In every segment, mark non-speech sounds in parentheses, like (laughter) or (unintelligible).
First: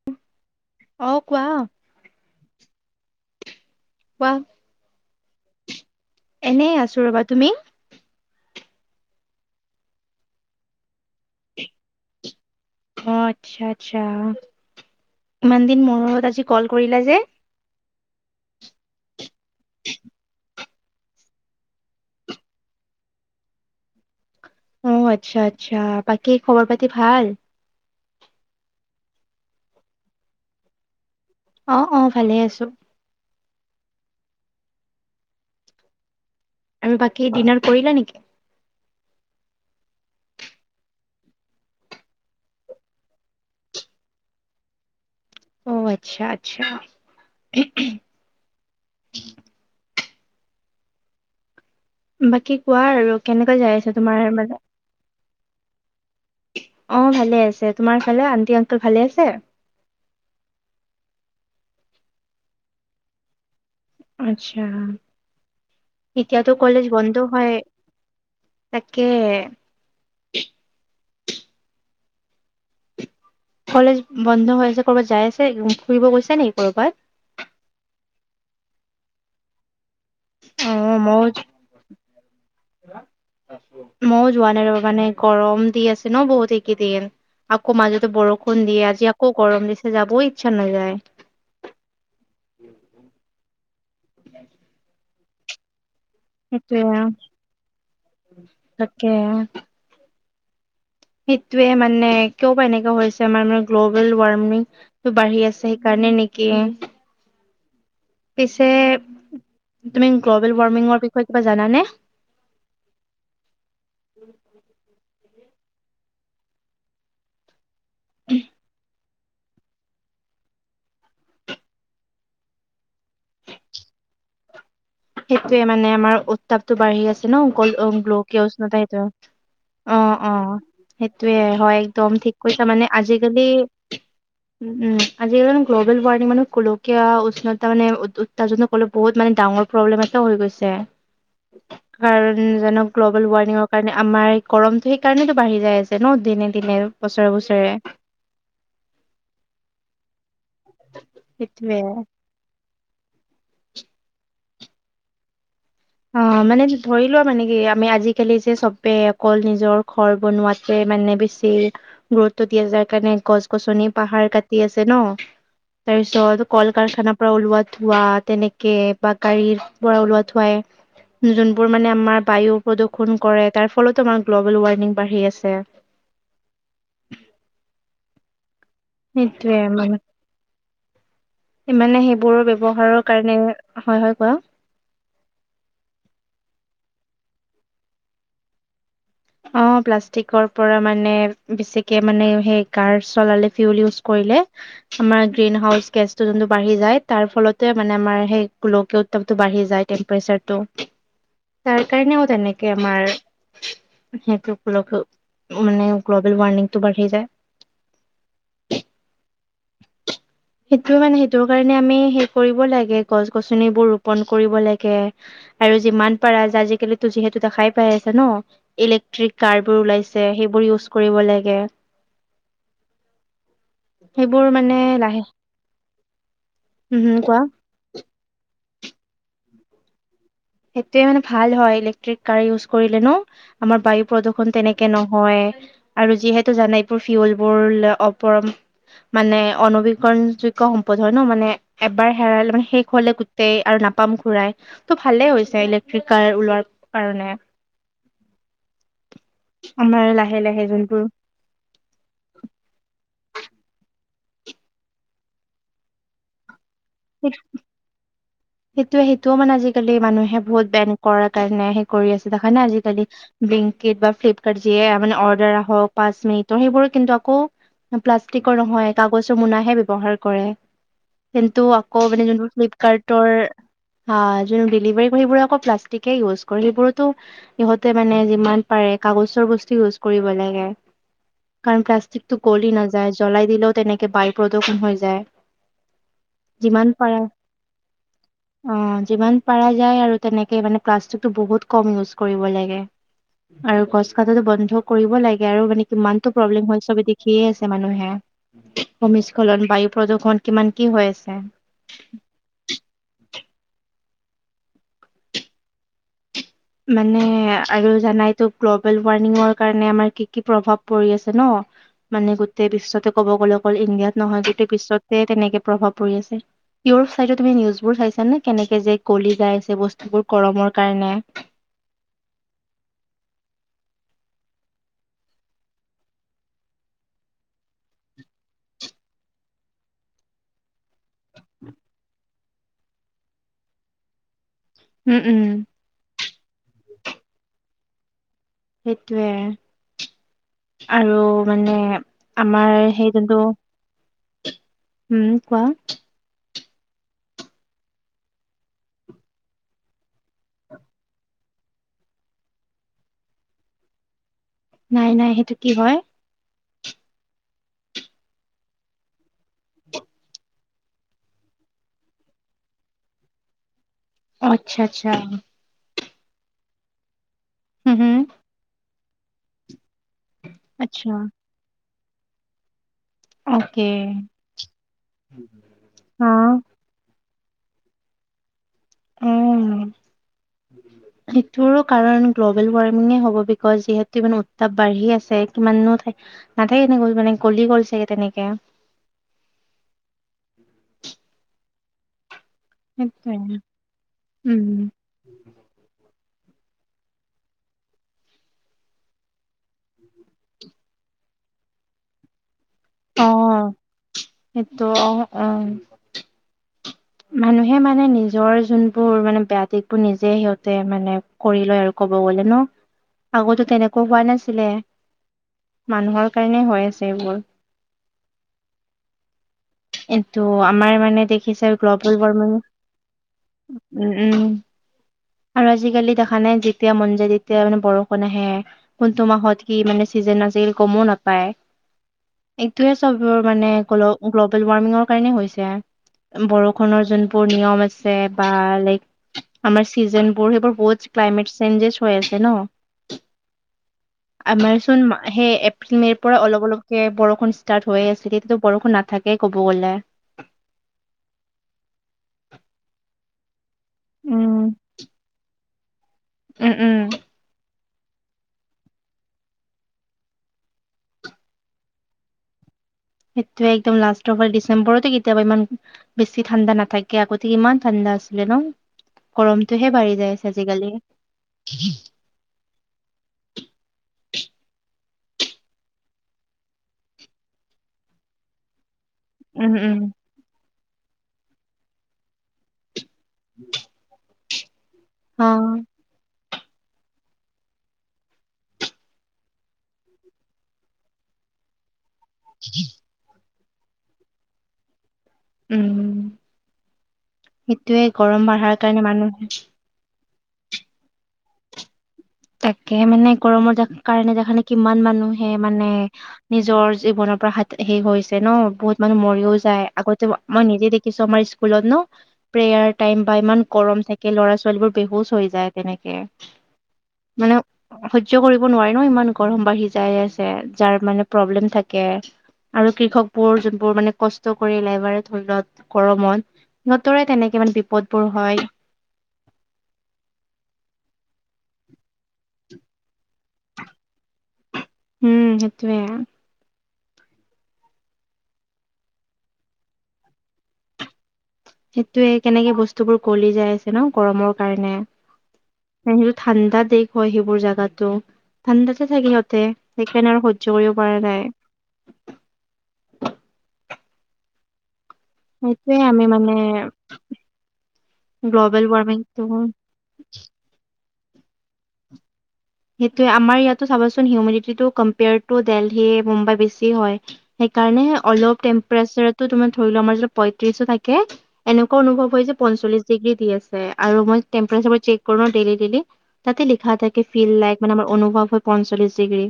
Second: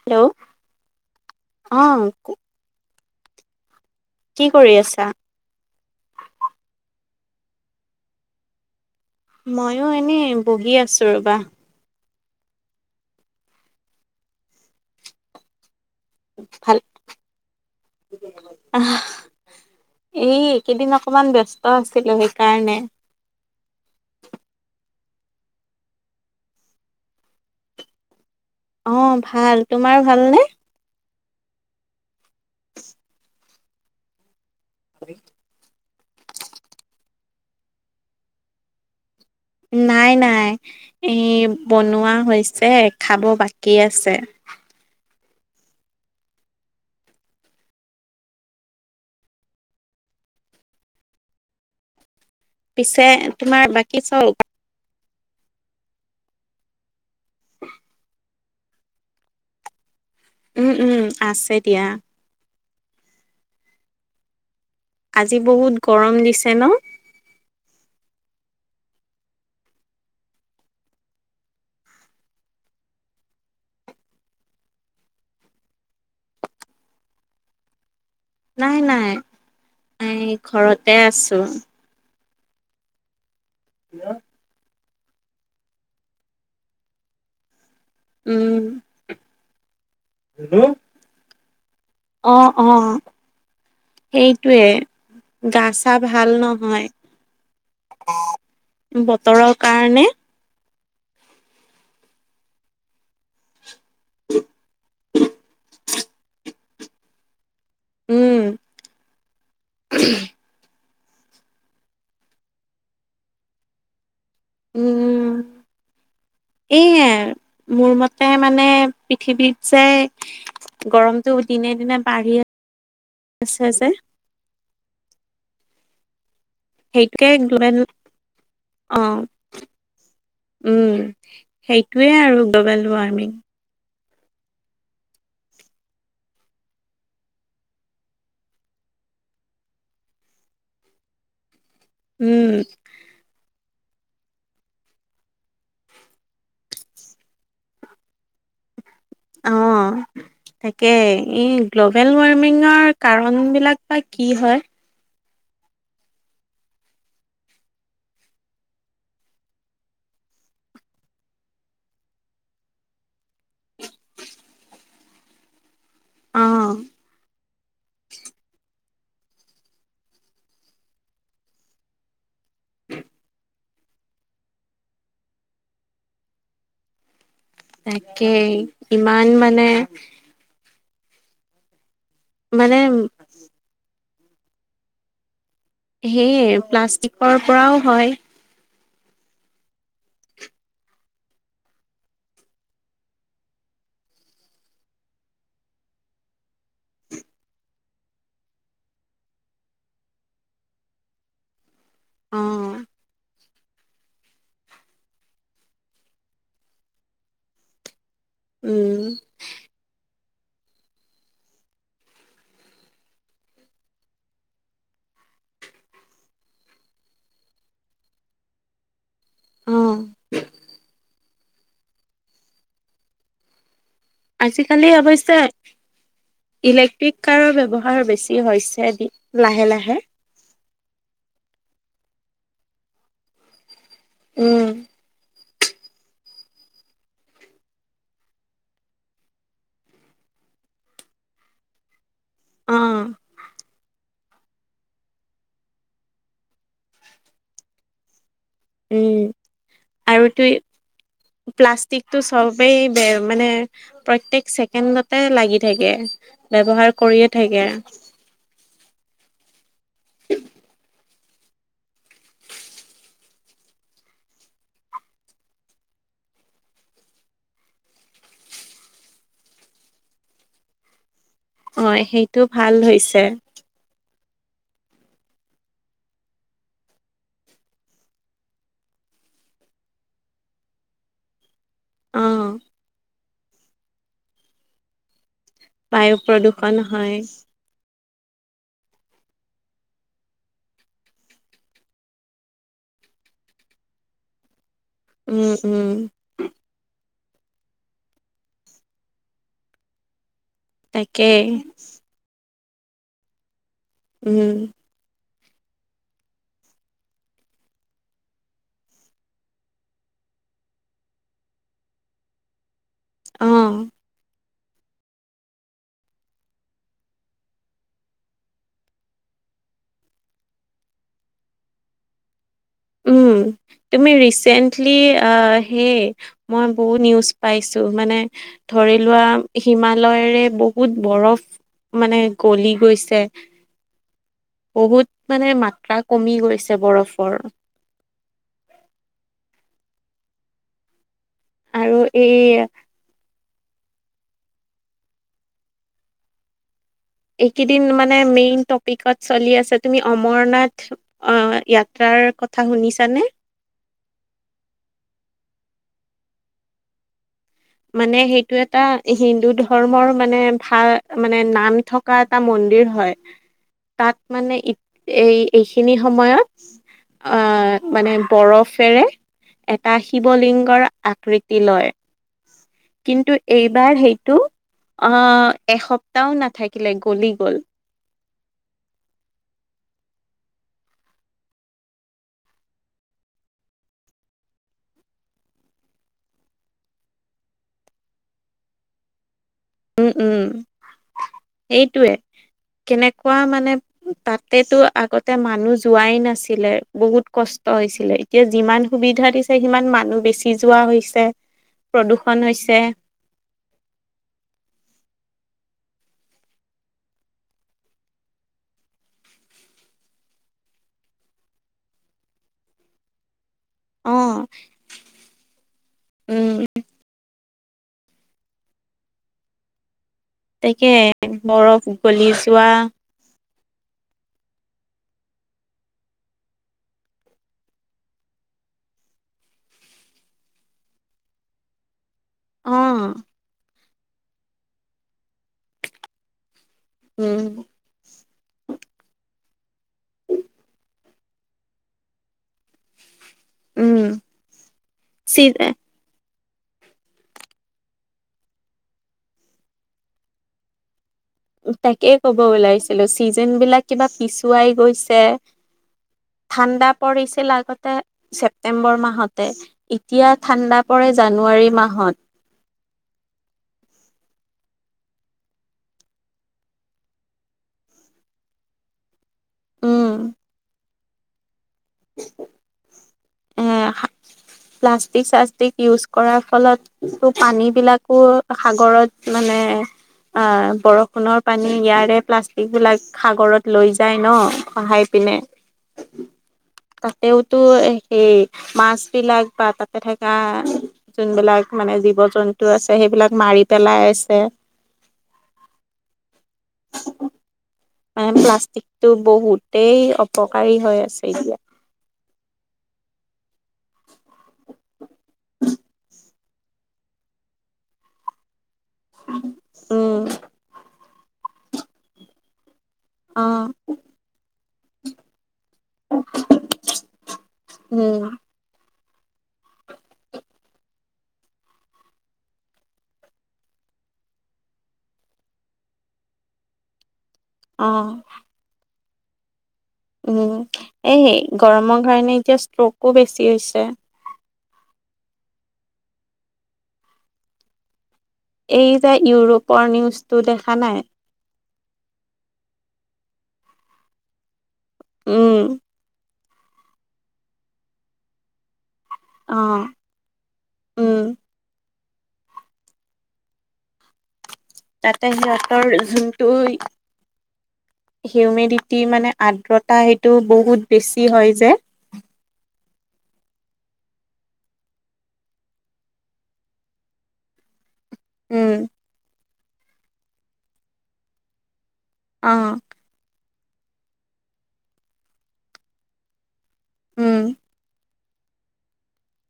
Hello অ কোৱা। অ। কোৱা কি কৰি আছা? এনেই আছোঁ ৰবা। তুমি? ময়ো এনে বহি আছোঁ ৰ'বা। অ আচ্ছা আচ্ছা ইমান দিন মূৰত আজি কল ভাল কৰিলা যে? আহ এই। এইকেইদিন অকণমান ব্যস্ত আছিলোঁ সেই কাৰণে। অ আচ্ছা আচ্ছা। বাকী খবৰ পাতি ভাল? অঁ ভাল। তোমাৰ ভালনে? অ অ ভালে আছোঁ। (inaudible) (inaudible) আৰু বাকী ডিনাৰ কৰিলা নেকি? নাই নাই এ বনোৱা হৈছে খাব বাকী আছে। অ আচ্ছা আচ্ছা। (unintelligible) বাকী কোৱা পিছে আৰু কেনেকৈ তোমাৰ যাই আছে বাকী তোমাৰ চব মানে অ ভালে আছে। তোমাৰ ফালে আন্টি আংকল ভালে আছে? উম উম আছে দিয়া। আচ্ছা আজি বহুত গৰম দিছে এতিয়াতো ন কলেজ বন্ধ হয়। তাকে। কলেজ বন্ধ হৈ আছে কৰ'বাত যাই আছে ফুৰিব গৈছে নেকি কৰ'বাত? নাই নাই এই ঘৰতে আছোঁ। মোয়ো জোৱানাই ৰবা মানে গৰম দি আছে ন বহুত এই কেইদিন আকৌ মাজ বৰষুণ উম দিয়ে আজি আকৌ গৰম দিছে যাবই ইচ্ছা নাযায়। অ অ সেইটোৱে গাছ চা ভাল সেইটোৱে নহয় তাকে। বতৰৰ কাৰণে সেইটোৱে মানে কিয় বা এনেকুৱা হৈছে আমাৰ মানে গ্ল'বেল ৱাৰ্মিং টো বাঢ়ি আছে সেইকাৰণে নেকি। উম, পিছে তুমি গ্ল'বেল ৱাৰ্মিঙৰ বিষয়ে কিবা জানানে? উম এই মোৰ মতে মানে পৃথিৱীত যে গৰমতটো দিনে দিনে বাঢ়ি। আছে যে। সেইটোৱে মানে আমাৰ উত্তাপ টো বাঢ়ি আছে সেইটোৱে ন কল গ্ল'বেল গ্লকীয় উষ্ণতা সেইটো। অ, অ অ উম। সেইটোৱে হয় সেইটোৱে একদম ঠিক আৰু কৈছা গ্ল'বেল মানে ৱাৰ্মিং আজিকালি। উম আজিকালি মানে গ্ল'বেল ৱাৰ্মিং মানে গোলকীয়া উষ্ণতা মানে (unintelligible) ক'লে বহুত মানে ডাঙৰ। প্ৰব্লেম এটাও হৈ গৈছে কাৰণ উম, জানক। গ্ল'বেল ৱাৰ্মিঙৰ কাৰণে আমাৰ এই গৰমটো সেইকাৰণেতো বাঢ়ি যাই আছে ন দিনে দিনে বছৰে বছৰে। অ তাকে এই সেইটোয়ে গ্ল'বেল ৱাৰ্মিঙৰ। কাৰণ বিলাক বা কি হয়। অ মানে ধৰি লোৱা আৰু মানে কি আমি আজিকালি যে চবে অকল নিজৰ ঘৰ বনোৱাত। পে মানে বেছি। গুৰুত্ব দিয়ে যাৰ কাৰণে গছ গছনি পাহাৰ কাটি আছে ন। তাৰ অ, পিছত কল কাৰখানাৰ পৰা ওলোৱা ধোঁৱা তেনেকে বা গাড়ীৰ পৰা ওলোৱা ধোঁৱাই। যোনবোৰ মানে আমাৰ বায়ু প্ৰদূৰণ কৰে তাৰ ফলতো আমাৰ গ্ল'বেল ৱাৰ্মিং বাঢ়ি আছে। তাকেই ইমান মানে। ইমানে সেইবোৰ মানে ব্যৱহাৰৰ কাৰণে হয়, হয় কোৱা। হেইয়ে প্লাষ্টিকৰ পৰাও হয়। অ' প্লাষ্টিকৰ পৰা মানে বেছিকে মানে সেই কাৰ চলালে, ফিউল ইউজ কৰিলে। আমাৰ গ্ৰীণ হাউচ গেছটো যোনটো বাঢ়ি যায়, তাৰ ফলত মানে আমাৰ সেই গোলকীয় উত্তাপতটো বাঢ়ি যায়। টেম্পেৰচাৰটো। (unintelligible) তাৰ কাৰণেও অ, তেনেকে আমাৰ। সেইটোল গ্ল মানে গ্ল'বেল ৱাৰ্মিংটো বাঢ়ি যায়। উম। উম। (unintelligible) সেইটো মানে সেইটো কাৰণে আমি সেই কৰিব লাগে, গছ গছনিবোৰ ৰোপণ কৰিব লাগে। আৰু যিমান পাৰা যে আজিকালি যিহেতু দেখাই পাই আছা ন ইলেক্ট্ৰিক কাৰ অ, বোৰ ওলাইছে সেইবোৰ ইউজ কৰিব লাগে। সেইবোৰ মানে আজিকালি লাহে অৱশ্যে উম ইলেক্ট্ৰিক হম কোৱা কাৰৰ ব্যৱহাৰ বেছ। চি হৈছে দি লাহে লাহে। সেইটোৱে মানে ভাল হয় ইলেক্ট্ৰিক কাৰ ইউজ কৰিলে ন আমাৰ বায়ু প্ৰদূষণ উম। তেনেকে ন। হয় আৰু যিহেতু জানাই এইবোৰ ফিউলবোৰ ল অপৰম। মানে অনবীকৰণযোগ্য সম্পদ হয় ন মানে। এবাৰ হেৰাইলে মানে শেষ অ' হলে গোটেই আৰু নাপাম ঘূৰাই ত'। ভালে হৈছে ইলেক্ট্ৰিক কাৰ ওলোৱাৰ কাৰণে। উম। আমাৰ আৰু তু লাহে, লাহে যোনবোৰ। প্লাষ্টিকটো সবেই বে মানে। প্ৰত্যেক ছেকেণ্ডতে লাগি থাকে ব্যৱহাৰ কৰিয়ে সেই- থাকে। সেইটোৱে সেইটোও মানে আজিকালি মানুহে ভোট বেংক কাৰণেহে কৰি আছে দেখ নে আজিকালি। ব্লিংকিট বা ফ্লিপকাৰ্ট যিয়ে মানে অৰ্ডাৰ আহক (inaudible) সেইবোৰো কিন্তু আকৌ। প্লাষ্টিকৰ নহয় কাগজৰ মোনাহে ব্যৱহাৰ কৰে। কিন্তু অ' আকৌ মানে সেইটো যোনবোৰ ভাল ফ্লিপকাৰ্ট। হৈছে। আ, যোনবোৰ ডেলিভাৰীবোৰ সেইবোৰে আকৌ প্লাষ্টিকে ইউজ কৰে সেইবোৰতো। সিহঁতে মানে যিমান পাৰে কাগজৰ বস্তু ইউজ কৰিব লাগে। কাৰণ প্লাষ্টিকটো অ' গলি নাযায়, জ্বলাই দিলেও তেনেকে বায়ু প্ৰদূষণ হৈ যায়। বায়ু প্ৰদূষণ যিমান পাৰা হয়। অ' যিমান পাৰা যায় আৰু তেনেকে মানে প্লাষ্টিকটো বহুত কম ইউজ কৰিব লাগে। আৰু গছ কাটাতো বন্ধ কৰিব লাগে উম আৰু মানে উম কিমান তো প্ৰব্লেম হয় চবে দেখিয়ে আছে মানুহে ভূমিস্খলন, বায়ু প্ৰদূষণ, কিমান কি হৈ আছে। তাকেই উম। মানে আৰু জানাইতো গ্ল'বেল ৱাৰ্মিঙৰ কাৰণে আমাৰ কি কি প্ৰভাৱ পৰি আছে ন। মানে গোটেই বিশ্বতে ক'ব গ'লে অ'। অকল ইণ্ডিয়াত নহয়, গোটেই বিশ্বতে তেনেকে প্ৰভাৱ পৰি আছে। ইউৰোপ চাইডত তুমি নিউজবোৰ চাইছা নে কেনেকে যে গলি যাই আছে বস্তুবোৰ গৰমৰ কাৰণে। উম তুমি ৰিচেন্টলি আ সেই মই বহুত নিউজ পাইছোঁ, মানে ধৰি লোৱা হিমালয়ৰে ব হুত বৰফ মানে গলি গৈছে। বহুত উম উম মানে মাত্ৰা কমি গৈছে বৰফৰ। সেইটোৱে আৰু মানে আৰু এই আমাৰ সেই যোনটো, উম কোৱা? এইকেইদিন মানে মেইন টপিকত চলি আছে, তুমি অমৰনাথ অ য়াত্ৰাৰ কথা শুনিছানে? নাই নাই সেইটো কি হয়? মানে সেইটো এটা হিন্দু ধৰ্মৰ মানে ভাল মানে নাম থকা এটা মন্দিৰ হয়। তাত অ মানে ই আচ্ছা আচ্ছা এই এইখিনি সময়ত আহ হুম মানে হুম বৰফেৰে এটা শিৱলিংগৰ আচ্ছা আকৃ তি লয়। কিন্তু অকে এইবাৰ সেইটো আহ অ এসপ্তাহও নাথাকিলে গলি গল। উম (inaudible) সেইটোৰো কাৰণ গ্ল'বেল ৱাৰ্মিঙ হ'ব বিকজ যিহেতু ইমান উত্তাপ বাঢ়ি আছে কিমানো ঠা নাথাকেনে এনেকে গল মানে গলি গল চাগে তেনেকে। উম উম সেইটোৱে। সেইটোৱে কেনেকুৱা মানে তাপেতো উম আগত তে মানুহ যোৱাই নাছিলে বহুত কষ্ট হৈছিলে এতিয়া যিমান সুবিধা দি ছে সিমান মানুহ বেচি যোৱা হৈছে, প্ৰদূষণ হৈছে। অ সেইটো অ অহ। মানুহে মানে নিজৰ যোনবোৰ মানে বেয়া দিশবোৰ নিজে সিহঁতে মানে কৰি লয় আৰু ক'ব গ'লে ন আগতো কেনে অ কবা নাছিলে, মানুহৰ উম কাৰণে হৈ আছে এইবোৰ। এইটো তাকে আমাৰ মানে দেখিছে বৰফ গ্ল'বেল গলি ৱাৰ্মিং যোৱা উ উম। আৰু আজিকালি দেখা নাই যেতিয়া মন যায় তেতিয়া মানে বৰষুণ আহে। কোনটো মাহত কি মানে চিজন আছিল গমো নাপায়। (inaudible) এইটোৱে চবৰ মানে গলোঁ গ্ল'বেল ৱাৰ্মিঙৰ কাৰণে হৈছে। বৰষুণৰ উম যোনবোৰ নিয়ম আ ছে বা লাইক আমাৰ চিজন বোৰ সেইবোৰ বহুত ক্লাইমেট চেঞ্জেছ হৈ আছে ন। (inaudible) আমাৰ চোন সেই চি এপ্ৰিল মেপ পৰা অলপ অলপকে বৰষুণ ষ্টাৰ্ট হৈ আছিল তেতিয়াতো বৰষুণ নাথাকে ক'ব গ'লে। তাকেই ক'ব ওলাইছিলো ছিজন বিলাক কিবা উম পিছুৱাই গৈছে। উম ঠাণ্ডা উম পৰিছিল আগতে। ছেপটেম্বৰ মাহতে এতিয়া ঠাণ্ডা পৰে জানুৱাৰী মাহত। সেইটয়ে একদম লাষ্ট অফাৰ ডিচেম্বৰৰত কেতিয়াবা ইমান। বেছি ঠাণ্ডা নাথাকে আগতে ইমান ঠাণ্ডা আছিলে ন। গৰমটোহে উম বাঢ়ি যায়ছে আজিকালি। অ হাঁ। প্লাষ্টিক চাষ্টিক ইউজ কৰাৰ ফলতো পানীবিলাকো সাগৰত। মানে উম উম অ বৰষুণৰ পানী ইয়াৰে প্লাষ্টিক বিলাক। সাগৰত লৈ যায় ন খহাই পিনে। অ। তাতেওতো এ। এই মাছবিলাক বা তাতে থকা যোনবিলাক মানে জীব। জন্তু আছে সেইবিলাক মাৰি পেলাই আছে। উম সেইটোৱে গৰম বাঢ়াৰ কাৰণে মানুহ। তেই অপকাৰী হৈ আছে এতিয়া। তাকে মানে গৰমৰ কাৰণে দেখানে কিমান মানুহে মানে। নিজৰ জীৱনৰ পৰা হা হেষ হৈছে ন বহুত মানুহ মৰিও যায় উম, আগতে মই নিজে দে। কিছু আমাৰ স্কুলত ন। প্ৰেয়াৰ টাইম বা ইমান অ', গৰম থাকে ল'ৰা ছোৱালীবোৰ বেহুচ হৈ যায় তেনেকে। মানে উম, সজ্য কৰি। ব নোৱাৰি ন ইমান গৰম বাঢ়ি যাই আছে যাৰ মানে প্ৰব্লেম থাকে। আৰু কৃষক বোৰ যোনবোৰ মানে কষ্ট কৰিলাই বাৰে ধৰি লত গৰমত। সিহঁতৰে‌ মানে তেনেকে মানে বিপদ অ', বোৰ হয়। উম এইেই গৰমৰ কাৰণে এতিয়া ষ্ট্ৰকো বেছি হৈছে। উম সেটোৱে। এই যে ইউৰোপৰ নিউজটো দেখা নাই। সেইটোয়ে কেনেকে বস্তু বোৰ কলি যাই আছে ন গৰমৰ কাৰণে। উম। সেইটো ঠাণ্ডা দেশ হয় সেইবোৰ জাগাতো ঠাণ্ডাতে থাকে সিহঁতে অ', কেনে আৰু সহ্য কৰিব উম। পৰা নাই। তাতে সিহঁতৰ সেইটোয়ে আমি যোনটো মানে গ্ল'বেল হিউমিডিটি মানে ৱাৰ্মিংটো আদ্ৰ টা হেইটো বহুত বেছি হয় যে। সেইটোৱে আমাৰ ইয়াতো চাবাচোন হিউমিডিটি টো কম্পেয়াৰ টু দেলহি মুম্বাই বেছি হয়। সেইকাৰণেহে অলপ উম, টেম্পাৰেচাৰটো তোমাৰ ধৰিলোৱা আমাৰ য পঁয়ত্ৰিশো থাকে। এনেকুৱা অনুভৱ হৈছে অ', পঞ্চল্লিশ। ডিগ্ৰী দি আছে আৰু মই তেম্প্ৰেচাবোৰ চেক কৰোঁ ডেলি ডেলি তাতে লিখা। থাকে উম, ফিল লাইক মানে আমাৰ অনুভৱ হয় পঞ্চল্লিশ ডিগ্ৰী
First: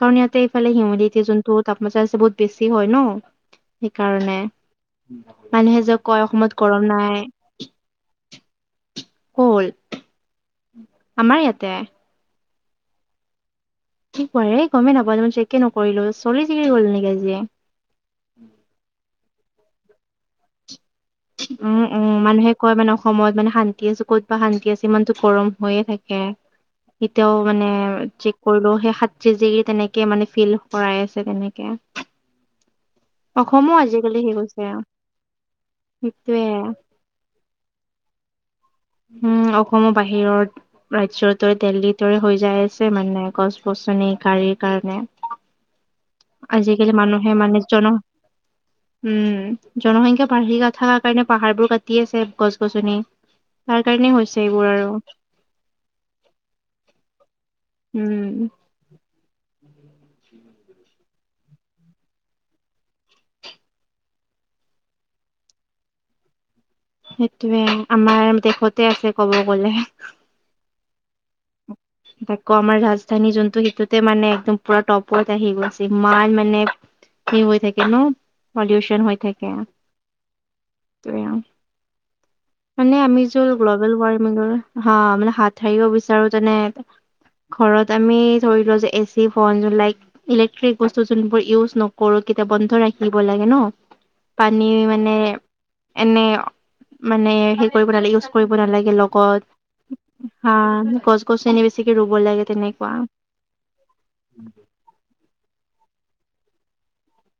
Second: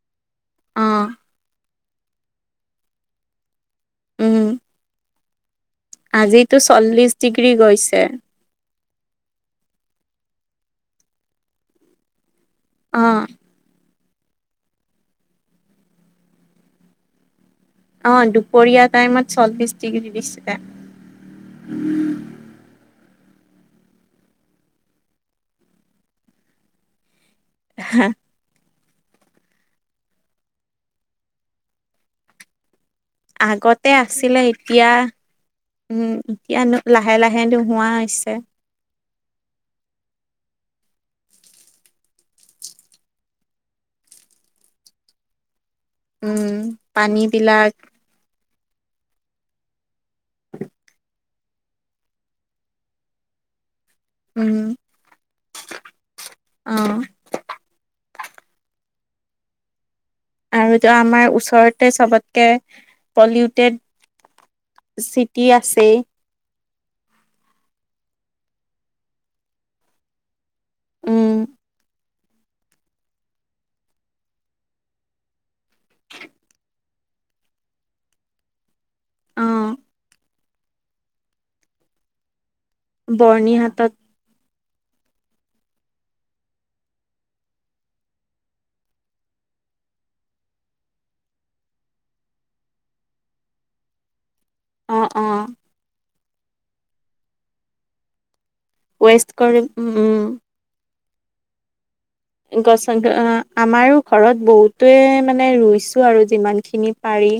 কাৰণ ইয়াতে এইফালে অ', হিমালতি যোনটো। তাপমাত্ৰাছে বহুত বেছি হয় ন সেইকাৰণে উম। মানুহে য। আজিতো চল্লিশ ডিগ্ৰী গৈছে। ক'ল। আমাৰ ইয়াতে। অঁ। কি কোৱা এই গমেই নাপাে মই চেকে নকৰিলো চলি চিকি গ'ল নেকি আজি। অ দুপৰীয়া টাইমত চল্লিশ ডিগ্ৰী দিছিলে উম উম। মানুহে কয় মানে অসমত মানে শান্তি আছে ক'ত বা শান্তি আছে ইমানটো গৰম হৈয়ে থাকে। এতিয়াও মানে চেক - কৰিলো সেই সাত্ৰিশ ডিগ্ৰী তেনেকে মানে ফিল কৰাই আছে তেনেকে। অসমো আগতে আজিকালি হেৰি আছিলে গৈছে এতিয়া উম সেইটোয়ে এতিয়া নো - লাহে লাহে নোহোৱা হৈছে। উম অসমৰ বাহিৰত - ৰাজ্য দৰে দেল্লী দৰে হৈ যাই আছে মানে গছ গছনি গাড়ীৰ কাৰণে উম আজিকালি পানী মানুহে মানে বিলাক - জন উম জনসংখ্যা বাঢ়ি নাথাকা কাৰণে পাহাৰবোৰ কাটি আছে গছ গছনি - তাৰ কাৰণে হৈছে উম এইবোৰ আৰু, অ উম। আৰুটো আমাৰ ওচৰতে চবতকে পলিউটেড - চিটি আছেই। সেইটোৱে আমাৰ দেশতে আছে কব গলে। উম আকৌ আমাৰ ৰাজধানী যোনটো সেইটোতে মানে একদম পুৰা টপত আহি গৈছে ইমান মানে- ফ্ৰী হৈ থাকে ন পলিউশ্যন হৈ অ থাকে, সেইটো আও মানে আমি যল বৰ্ণিহাটত গ্ল'বেল ৱাৰ্মিঙৰ হা মানে হাত সাৰিব বিচাৰো যেনে ঘৰত আমি ধৰি লোৱা যে এচি ফন যোন লাইক- ইলেক্ট্ৰিক বস্তু যোনবোৰ ইউজ নকৰো কেতিয়া বন্ধ ৰাখিব লাগে ন। পানী অ মানে অ এনে মানে হে কৰিব নালাগে ইউজ - কৰিব নালাগে ৱেষ্ট লগত কৰি উম হা গছ গছনি বেছিকে ৰুব লাগে গছ তেনেকুৱা। আমাৰো ঘৰত বহুটোৱে মানে ৰুইছোঁ আৰু যিমানখিনি পাৰি।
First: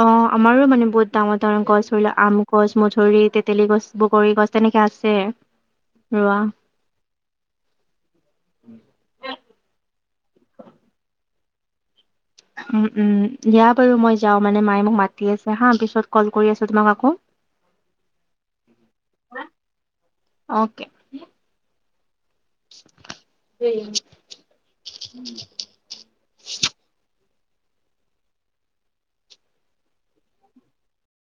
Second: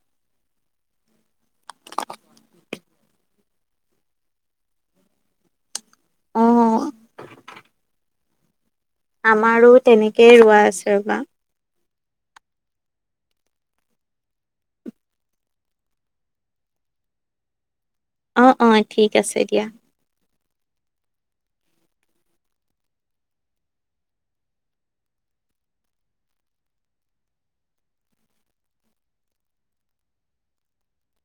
অ আমাৰো মানে বহুত ডাঙৰ ডাঙৰ গছ ৰুলে আম গছ, মধুৰি, তেতেলী গছ, বগৰী গছ তেনেকে আছে। (unintelligible) ৰুৱা। অ আমাৰো তেনেকেই ৰুৱা আছে ৰবা। উম উম দিয়া বাৰু মই যাওঁ মানে মায়ে মোক মাতি আছে হা, পিছত কল কৰি আছো তোমাক আকৌ। অ অ ঠিক আছে দিয়া। অকে। (unintelligible)